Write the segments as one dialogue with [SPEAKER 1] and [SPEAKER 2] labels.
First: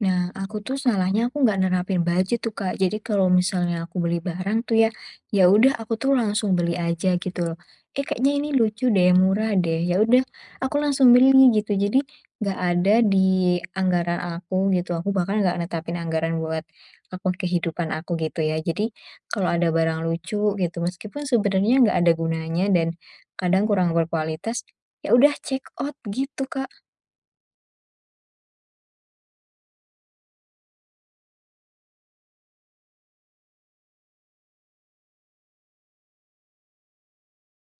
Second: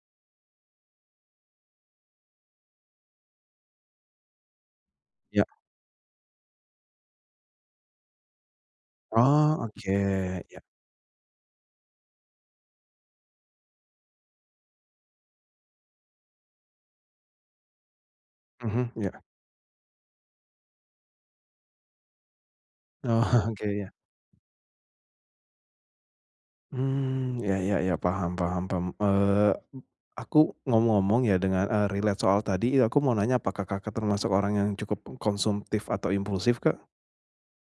[SPEAKER 1] Nah aku tuh salahnya, aku nggak nerapin budget tuh, Kak. Jadi kalau misalnya aku beli barang tuh ya, ya
[SPEAKER 2] Ya.
[SPEAKER 1] udah aku tuh langsung beli aja, gitu loh, "Eh kayaknya ini lucu deh, murah
[SPEAKER 2] Oh,
[SPEAKER 1] deh."
[SPEAKER 2] oke.
[SPEAKER 1] Ya udah
[SPEAKER 2] Ya.
[SPEAKER 1] aku langsung beli, gitu. Jadi nggak ada di anggaran aku gitu, aku bahkan nggak netapin anggaran buat akun kehidupan aku, gitu ya.
[SPEAKER 2] Mhm,
[SPEAKER 1] Jadi
[SPEAKER 2] ya.
[SPEAKER 1] kalau ada barang lucu gitu, meskipun sebenarnya nggak ada gunanya dan
[SPEAKER 2] Oke,
[SPEAKER 1] kadang
[SPEAKER 2] ya.
[SPEAKER 1] kurang berkualitas, ya udah, check out, gitu Kak.
[SPEAKER 2] Mmm, ya ya ya, paham paham paham, eee, aku ngomong-ngomong ya, dengar, eee, relate soal tadi, eee, aku mau nanya, apakah Kakak termasuk orang yang cukup konsumtif atau impulsif Kak?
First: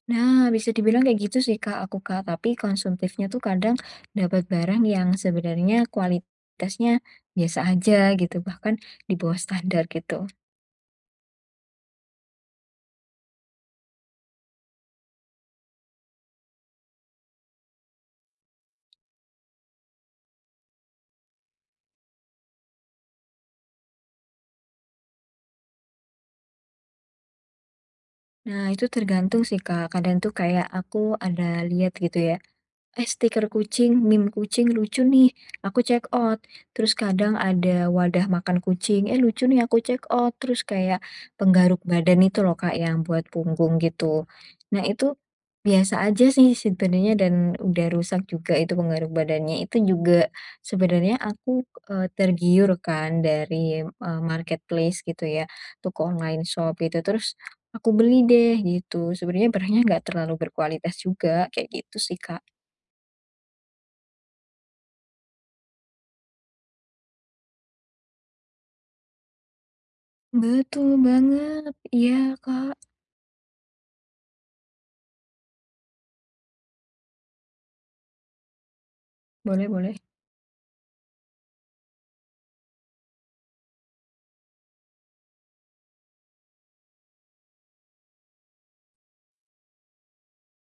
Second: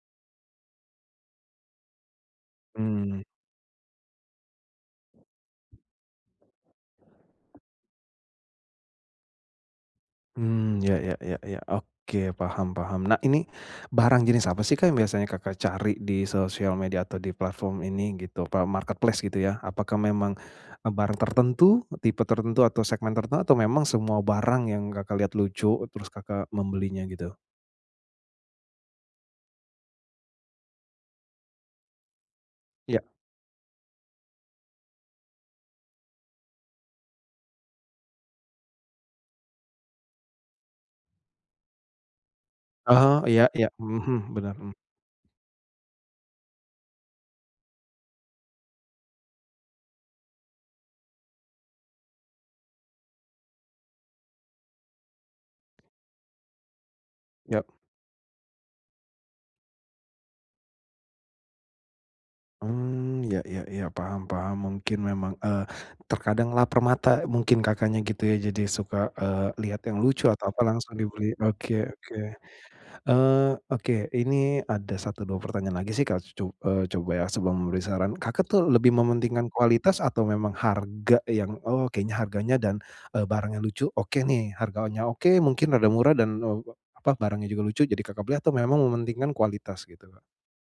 [SPEAKER 1] Nah bisa dibilang kayak gitu sih Kak, aku Kak. Tapi
[SPEAKER 2] Mmm.
[SPEAKER 1] konsumtifnya tuh kadang dapet barang yang sebenarnya, kualitasnya biasa aja gitu, bahkan di bawah standar, gitu.
[SPEAKER 2] Mmm, ya ya ya ya, oke, paham paham. Nah ini barang jenis apa sih Kak, yang biasanya Kakak cari di sosial media atau di platform ini gitu, apa, marketplace gitu ya, apakah memang, eee, barang tertentu, tipe tertentu, atau segmen tertentu, atau memang semua barang yang Kakak lihat lucu, terus Kakak membelinya gitu?
[SPEAKER 1] Nah itu tergantung sih Kak, kadang tuh kayak aku ada lihat gitu ya,
[SPEAKER 2] Ya.
[SPEAKER 1] "Eh, stiker kucing, meme kucing lucu nih," aku check out, terus kadang ada wadah makan kucing, "eh lucu nih." Aku check out, terus kayak penggaruk badan itu loh Kak, yang
[SPEAKER 2] Oh,
[SPEAKER 1] buat
[SPEAKER 2] iya iya,
[SPEAKER 1] punggung gitu.
[SPEAKER 2] mhm, bener, mmm.
[SPEAKER 1] Nah itu, biasa aja sih sebenarnya, dan udah rusak juga itu penggaruk badannya, itu juga sebenarnya aku, eee, tergiur kan dari, eee, marketplace gitu ya, toko online shop gitu, terus
[SPEAKER 2] Ya.
[SPEAKER 1] aku beli deh gitu. Sebenernya barangnya nggak terlalu berkualitas juga, kayak gitu sih Kak.
[SPEAKER 2] Mmm, iya iya iya, paham paham, mungkin memang, eee, terkadang laper mata, eee, mungkin Kakaknya gitu ya, jadi suka, eee, liat yang lucu atau apa
[SPEAKER 1] Betul
[SPEAKER 2] langsung dibeli, oke
[SPEAKER 1] banget. Iya
[SPEAKER 2] oke.
[SPEAKER 1] Kak.
[SPEAKER 2] Eee, oke, ini ada 1 2 pertanyaan lagi sih Kak, co eee, coba ya sebelum memberi saran, Kakak tuh lebih mementingkan
[SPEAKER 1] Boleh boleh.
[SPEAKER 2] kualitas atau memang harga yang, "Oh kayanya harganya dan, eee, barangnya lucu, oke nih." Harganya oke mungkin rada murah dan, eee, apa, barangnya juga lucu jadi Kakak beli atau memang mementingkan kualitas gitu, Kak?